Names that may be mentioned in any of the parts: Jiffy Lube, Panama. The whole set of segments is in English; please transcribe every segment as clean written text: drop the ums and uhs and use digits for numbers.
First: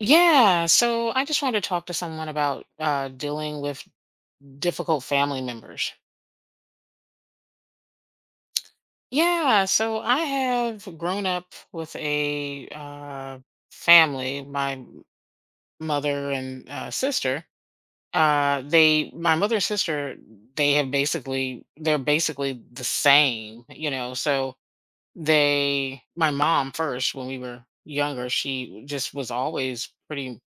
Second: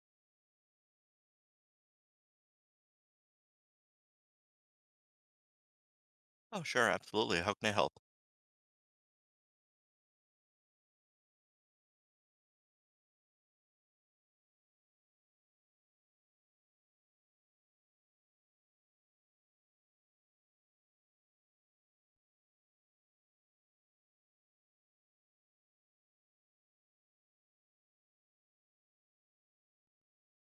Yeah, so I just wanted to talk to someone about dealing with difficult family members. Oh, sure, absolutely. How can I help? Yeah, so I have grown up with a family, my mother and sister. They, my mother and sister, they have they're basically the same, you know, so they my mom first, when we were younger, she just was always pretty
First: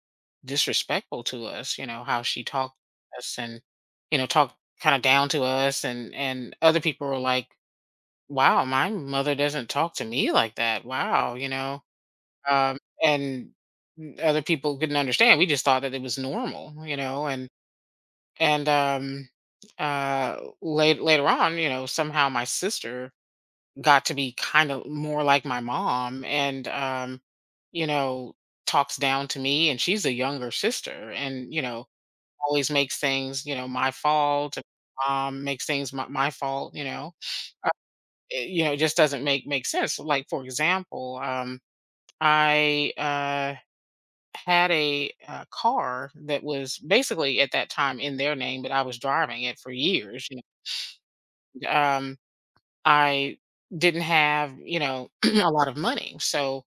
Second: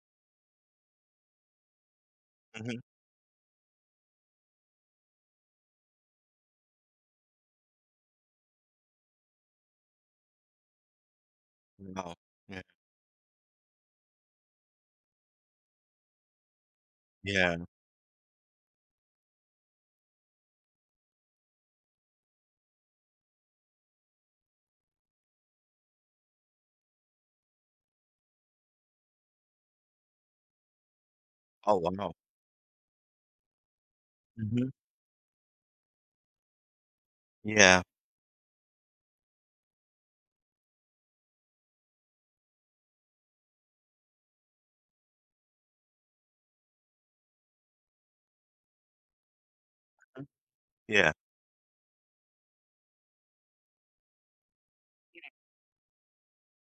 disrespectful to us, you know, how she talked Mhm. to us and, you know, talked kind of down to us and other people were like, "Wow, my mother doesn't talk to me like that. Wow," you know. Wow. Yeah. And other people couldn't understand. We just thought that it was normal, you know, and Yeah. and um uh late, later on, you know, somehow my sister got to be kind of more like my mom and you know talks down to me and she's a younger sister and Oh, wow. always makes things my fault and Mhm. Makes things my fault, Yeah. it, it just doesn't make sense. Like, for example, I had a car that was basically at that time in their name, but I was driving it for Mm. years, Yeah. know, um I didn't have, you know, a lot of money. So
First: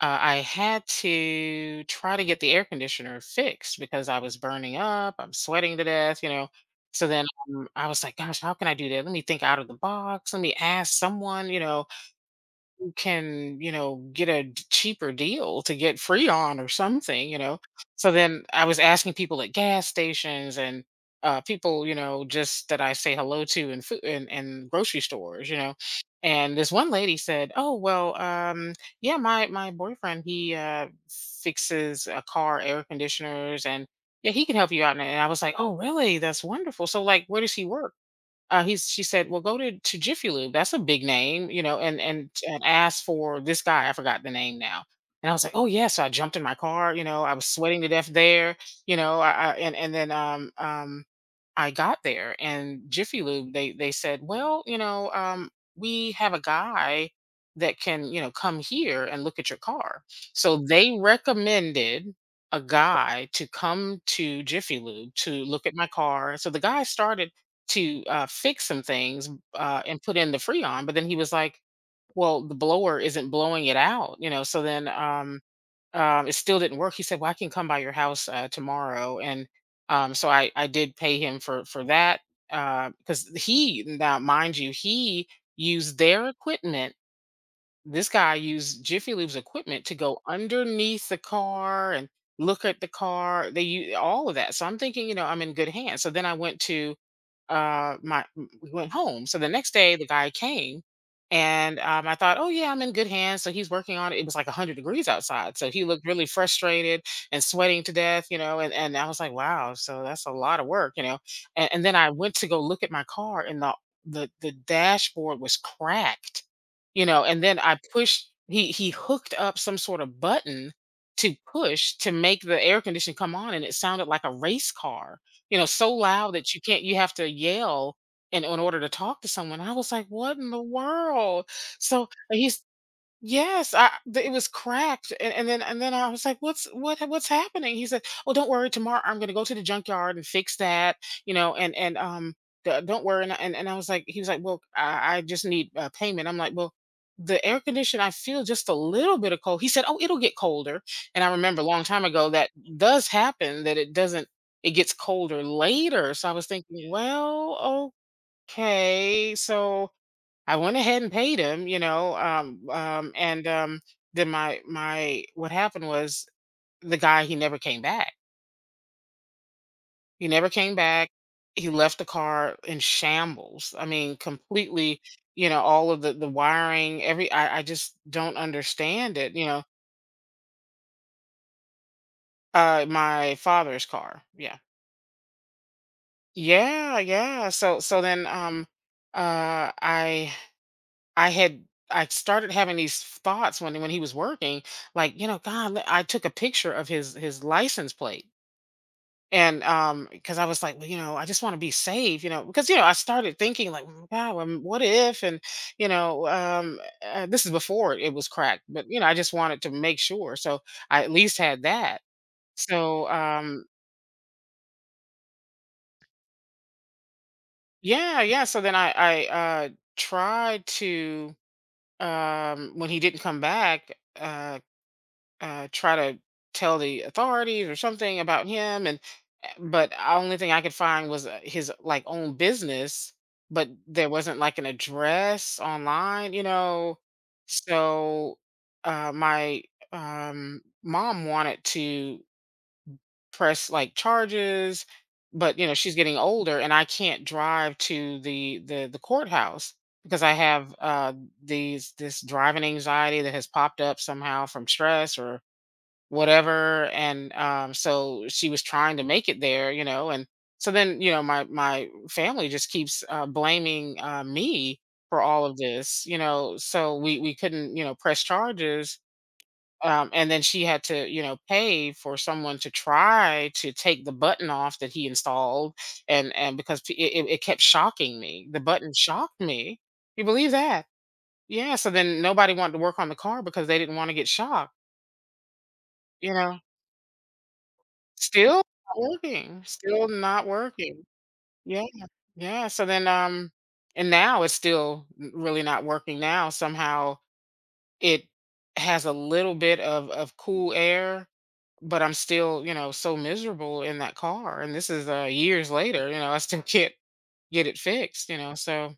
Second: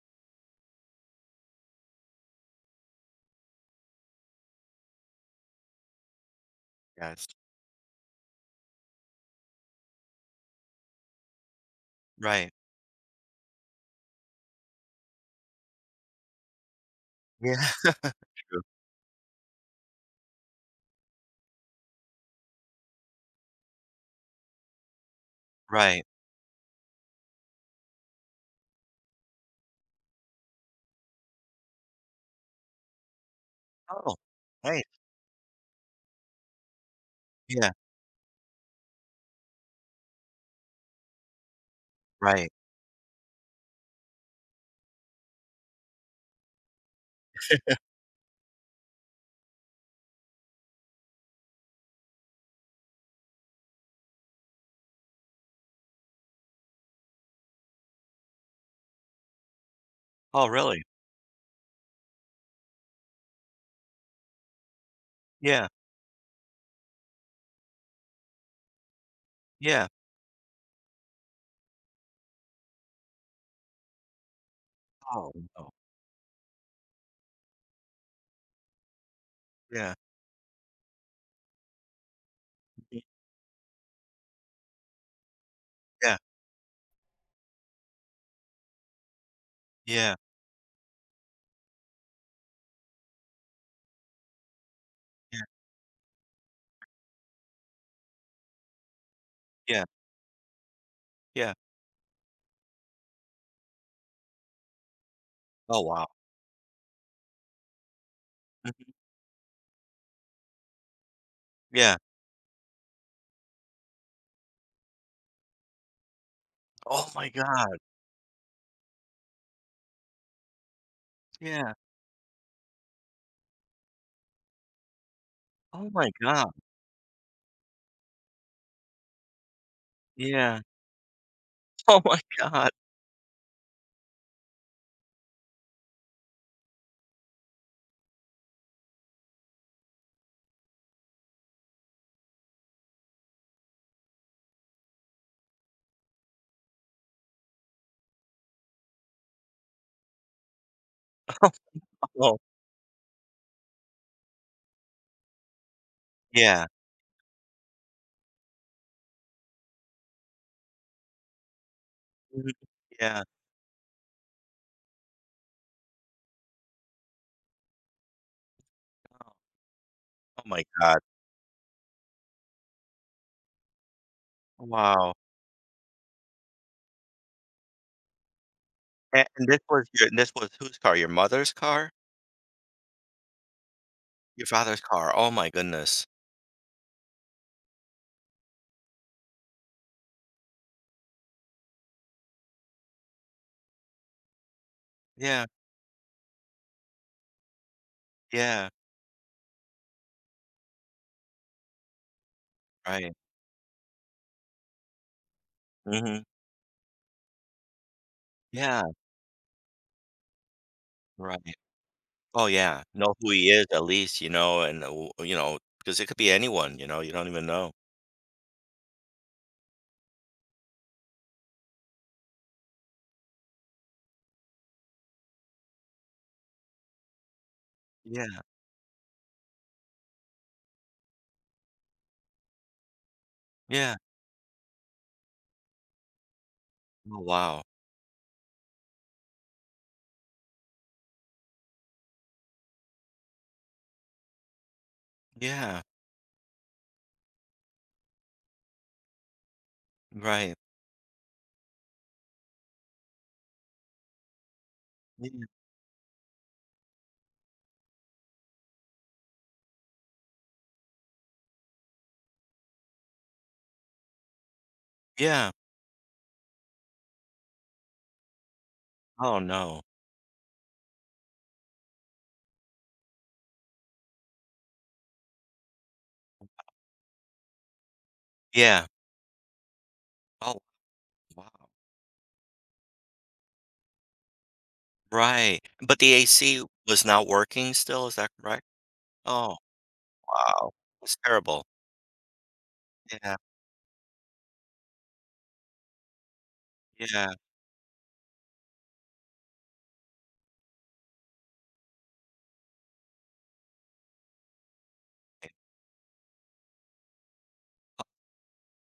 I had to try to get the air conditioner fixed because I was burning up. I'm sweating to death, you know. So then Yes. I was like, gosh, how can I do that? Let me think out of the box. Let me ask someone, you know, Right. can, you know, get a cheaper deal to get free on or something, you know. Yeah. So then True. I was asking people at gas stations and people, you know, just that I say hello to in food and in grocery stores, you know. Right. And this one lady said, "Oh well, yeah, my boyfriend, he fixes a car air conditioners, and Oh, yeah, he can help nice. you out." And I was like, "Oh really? That's wonderful. So like, where does he Yeah. work?" He's She said, "Well, go to Jiffy Lube. That's a big name, you know, and Right. Ask for this guy. I forgot the name now." And I was like, "Oh yeah." So I jumped in my car. You know, I was sweating to death there. You know, I and then I got there, and Jiffy Lube, they said, well, you know, we have a guy that can, you know, come here and look at your car. Oh, So really? they recommended a guy to come to Jiffy Lube to look Yeah. at my car. So the guy started to fix some things Yeah. and put in the Freon, but then he was like, well, the blower isn't blowing it out, you know. So then Oh, no. It still didn't work. He said, "Well, I can come by your house tomorrow," and Yeah. So I did pay him for that Mhm. because he, now mind you, he used Yeah. their equipment. This guy used Jiffy Lube's equipment to Yeah. go underneath the car and look at the car. They use all of that. So I'm thinking, you know, Yeah. I'm in good hands. So then I went to we went home. So the next Yeah. day the guy came Yeah. and I thought, oh yeah, I'm in good hands. So he's working on it. It was like 100 degrees outside. So Oh, he looked wow. really frustrated and sweating to death, you know, Mhm. and I was like, wow, so that's a lot of work, you know. And then Yeah. I went to go look at my car, and the dashboard was cracked, you Oh know, my and then I god. pushed he hooked up some sort of button to Yeah. push to make the air condition come on, and it sounded like a race car, you know, Oh so my loud god. that you can't you have to yell in order to talk to someone. I was like, "What in Yeah. the world?" Oh So, my he's god. yes, I the it was cracked, and then I was like, "What's what's happening?" He said, "Oh, don't worry. Tomorrow I'm gonna go to the junkyard and fix that, you know, and the, don't worry." And, I was like, he was like, "Well, I just need payment." I'm like, "Well, the air condition, I feel just a little bit of cold." He said, "Oh, it'll get colder." And I remember a long time ago Oh. that does happen that it doesn't, it gets colder later. So I was Yeah. thinking, well, okay, so I went ahead and paid him, you know, Mhm. Yeah. and then my what happened was the guy, he never came back. Oh. He Oh never my came god. back. He left the car in shambles. I mean, completely, Wow. you know, all of the wiring, every I just don't understand it, you And this know. was your this was whose car? Your mother's car? My father's car. Your Yeah. father's car. Oh my goodness. Yeah, yeah. So so then uh I I had I started having these thoughts when he was working, like, you know, Yeah, God, I took a picture of his license plate, yeah, and because I was like, well, you know, I just want to be safe, you know, because you know, I right. started thinking like, "Mm, God, what if, and you Mhm. know, this is before it was cracked, Yeah, but you know, I just wanted to make sure, so I at least right. had that. Oh, yeah. So Know who he is at least, you know, and, w you know, 'cause it could be anyone, you know, you don't even know. yeah, yeah. So then I tried to when he didn't come back try to tell the authorities or something Yeah, about him, and but the only thing I could find was his like own business, but yeah. there wasn't like an address online, you know. Oh, wow. So my mom wanted to press like charges, but you know Yeah, she's getting older and I can't drive to the courthouse because I right. have these this driving anxiety that has popped up somehow from stress or Mm, whatever, and so she was trying to make it there, you know, and so then you know my my family just keeps blaming me for all yeah. of this, you know, so we couldn't, you know, press charges. Oh, no. And then she had to, you know, pay for someone to try to take the button off that he installed. And it, it kept shocking me. The Yeah. button shocked me, you believe Oh, that? wow. Yeah, so then nobody wanted to work on the car because they didn't want to get shocked, Right. But the you know. AC was not working still, is that Still correct? not Oh, working, still not wow. working. That's terrible. Yeah, yeah, so then, Yeah, and now it's still n really not working now. Somehow yeah. it has a little bit of cool air, but I'm still, you know, so miserable in that car, and this is, years later, you know, I still can't get it fixed, you know, so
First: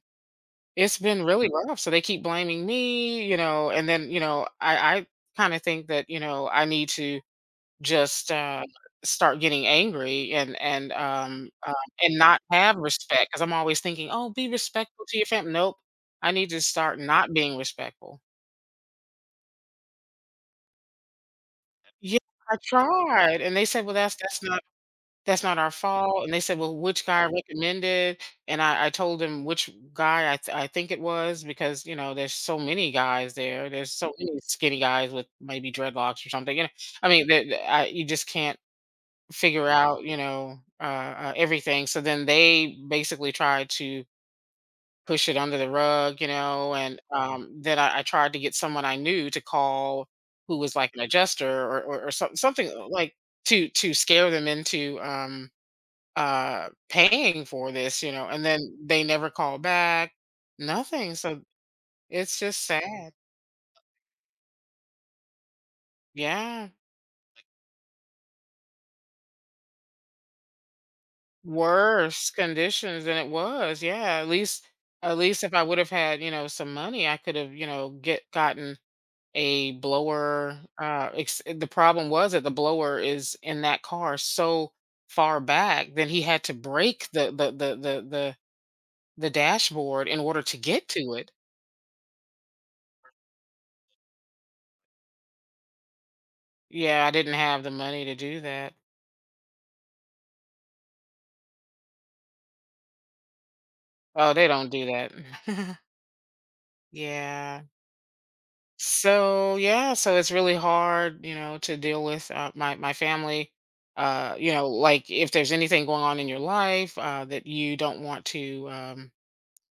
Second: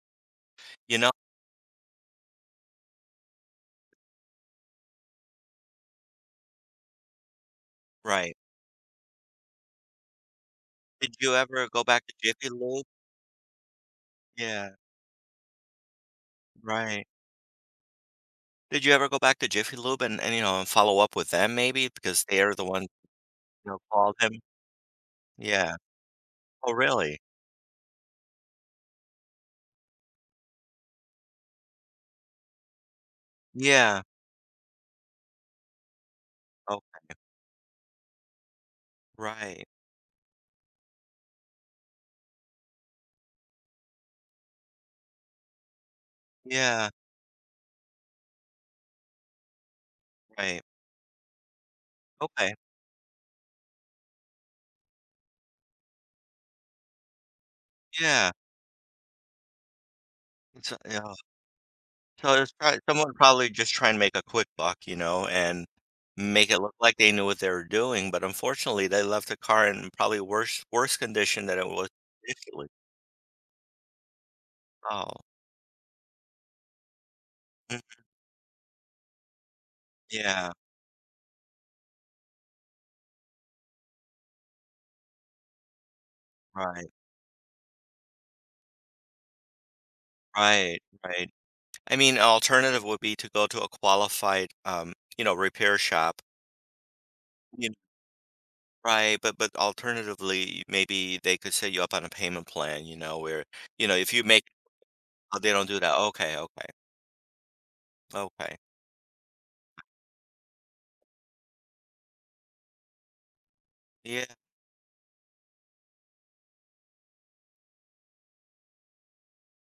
You it's know been really rough. So they keep blaming me, you know, and then, you know, I kinda think that, you know, I need to just, right. Start getting angry, and and, Did you um, ever um, go back to and not Jiffy have Lube? respect because 'cause I'm always thinking, "Oh, be Yeah, respectful to your family." Nope, I need to start right. not being respectful. Did you ever go back to Jiffy Lube and, you know, and follow up with them maybe Yeah, because they are I the ones, tried, and they you know, said, "Well, called him? That's not our Yeah. fault," and they said, Oh, "Well, which really? guy recommended?" And I told them which guy I th I think it was, because, you know, there's so many guys there, there's Yeah. so many skinny guys with maybe dreadlocks or something, you know, Oh, I mean, that I you just can't right. figure out, you know, everything. So then they basically tried to push it under the rug, you know, Yeah, and then I tried to get someone I knew to call, who right. was like an adjuster or Okay. something like to scare them into paying for this, you know, Yeah. and then they never call back, So, yeah. nothing. So So it's it's just probably sad. someone probably just trying to make a quick buck, you know, and make it Yeah. look like they knew what they were doing, but unfortunately, they left the car in probably worse condition than it was Worse initially. conditions than it was, yeah, Oh. at least if I would have had, you know, some money, I could have, you know, Mhm. get gotten a Yeah. blower, ex the problem was that the blower is in that car so far back that he had to Right. break the dashboard in order to Right. get to Right. it. I mean, an alternative would be to go to a qualified, you know, repair shop. Yeah, I didn't have You the know, money to do that. right, but alternatively, maybe they could set you up on a payment plan, you know, where, you know, if you Oh, make they don't do that. oh, they don't do that. Okay, okay. Yeah. Okay. So yeah, so it's really hard, you know, to deal with my my family. Yeah. You know, like, if there's anything going on in your life that you don't want to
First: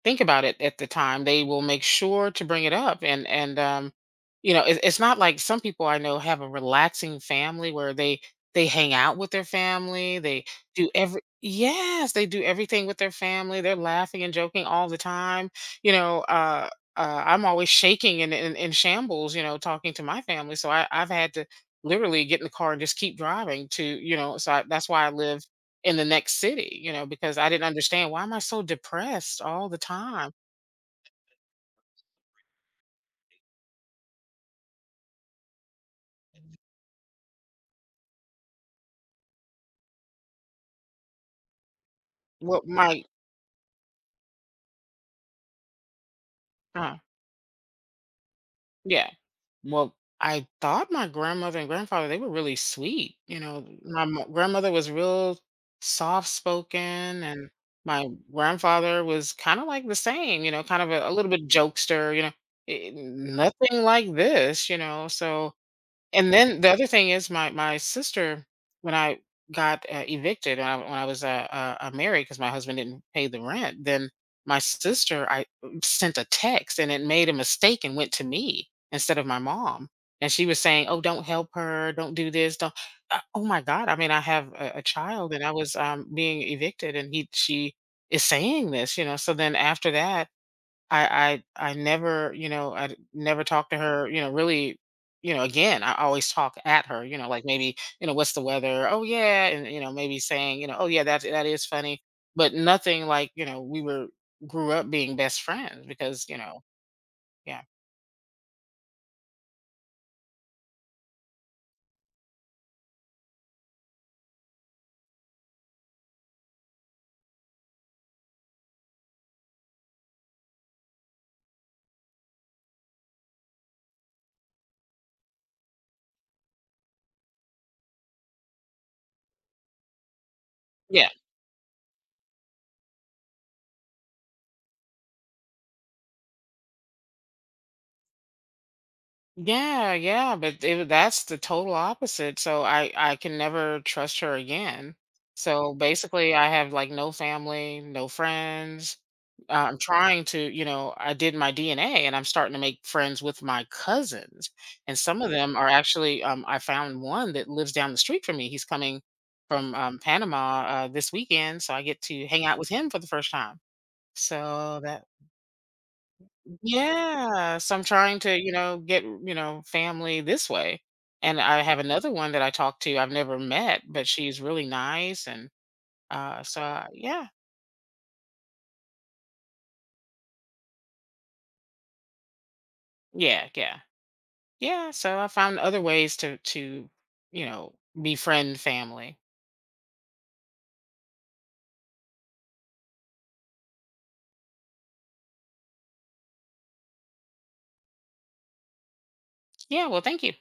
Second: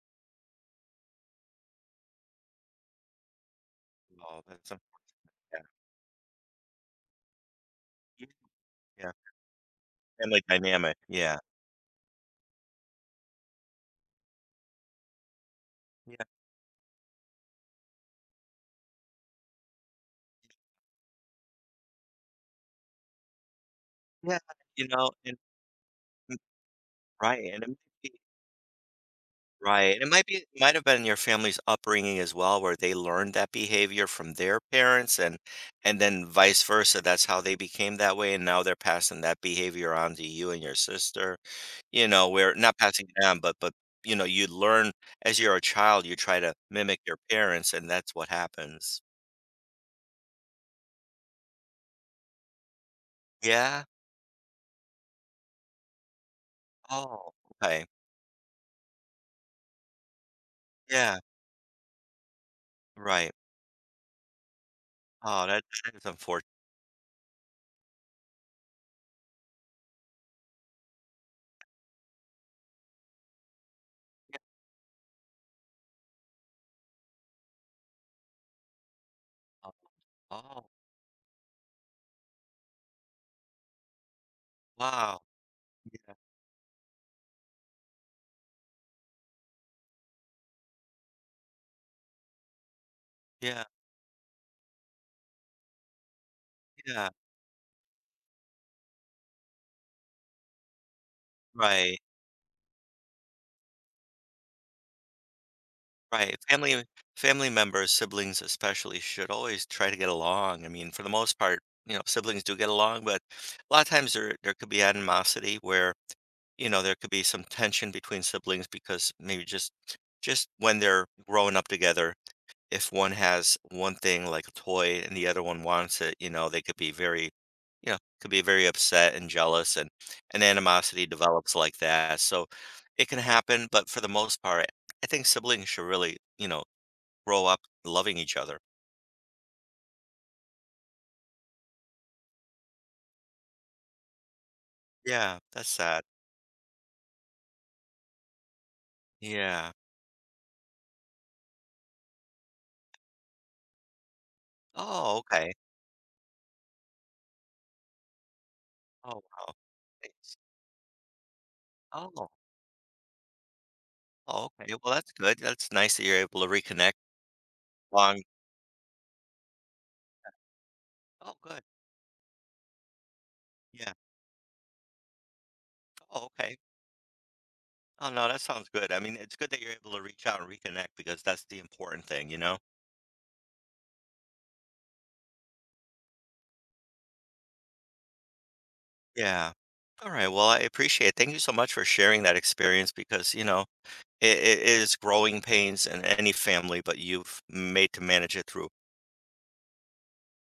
think about it at the time, they will make sure to bring it up. And Oh, you know, that's it, a, it's not like yeah. some people I know have a relaxing family where Yeah. they hang Yeah, out with their family, family they do dynamic. every Yeah. yes, they do everything with their family. They're laughing and joking all the time. You know, Yeah. I'm always shaking and in shambles. You know, talking to my family, so I've had to literally get in the car and just keep driving to you Yeah. know. So I, You that's why know, I live in the next and- city, you know, because I right. And didn't it might understand be why am I so depressed all the right, and it might time? be might have been your family's upbringing as well, where they learned that behavior from their parents and then vice versa, that's how they became that way, and now they're passing that behavior on to you and your sister, you know, we're Well, not my passing it down, but, you know, you learn as you're a child, you try to uh, mimic your parents, and that's what happens. yeah. Well, I thought my grandmother and grandfather, they were really sweet. You know, Yeah? my grandmother was real soft spoken, Oh, and okay. my grandfather was kind of like the same, you know, kind of a Yeah, little bit jokester, you know, it- right. nothing like this, you know. Oh, So, that that is and unfortunate. then the other thing is my sister, when I got, evicted, when I was, married, 'cause my husband didn't pay the rent, then Yeah. my sister, sent a text and it made a mistake and went to me instead of my mom. And she was Oh, saying, "Oh, don't help her, don't do this, don't" oh my god, I mean, I have a wow. child and I was, Yeah. being evicted, and he she is saying this, you know, so then after that, I never, you know, I never Yeah, talked to her, you know, really, you know, again, I always talk at her, yeah. you know, like, maybe, you know, what's the weather? Oh yeah, and you know, maybe saying, you know, oh yeah, that is Right. funny, but nothing like, you know, we were grew up being best friends because, Right, you know, family family yeah. members, siblings especially, should always try to get along. I mean, for the most part, you know, siblings do get along, but a lot of times there could be animosity where, you know, there could be some tension between siblings because maybe just when they're growing up together, if one has one thing like a toy and the other one wants it, you know, they could be very, you know, could be very upset and jealous and animosity develops like that. So it can happen, but for the most part, I think siblings should really, you know, grow up loving each other. Yeah, yeah, but that's the total opposite. So I can never trust her again. Yeah, that's So sad. basically, I have like no family, no friends. Yeah. I'm trying to, you know, I did my DNA and I'm starting to make friends with my cousins. And Oh, some of okay. them are actually, I found one that lives down the street from me. He's coming Oh, wow. from Thanks. Panama this weekend, so I get to Oh, hang out with him for the first time. oh, okay. So Well, that that's good. That's nice that you're able to reconnect yeah, so I'm trying long. to, you know, get, you know, family this way. Oh, And good. I have another one that I talked to I've never met, Yeah. but she's really nice, and Oh, okay. Yeah. Oh, no, that sounds good. I mean, it's good that you're able to reach out and reconnect because that's the important thing, you know? Yeah, yeah. Yeah, so I found other ways to you know, befriend family. Yeah. All right. Well, I appreciate it. Thank you so much for sharing that experience because, you know, it is growing pains in any family, but you've made to manage it through Yeah, well, thank you.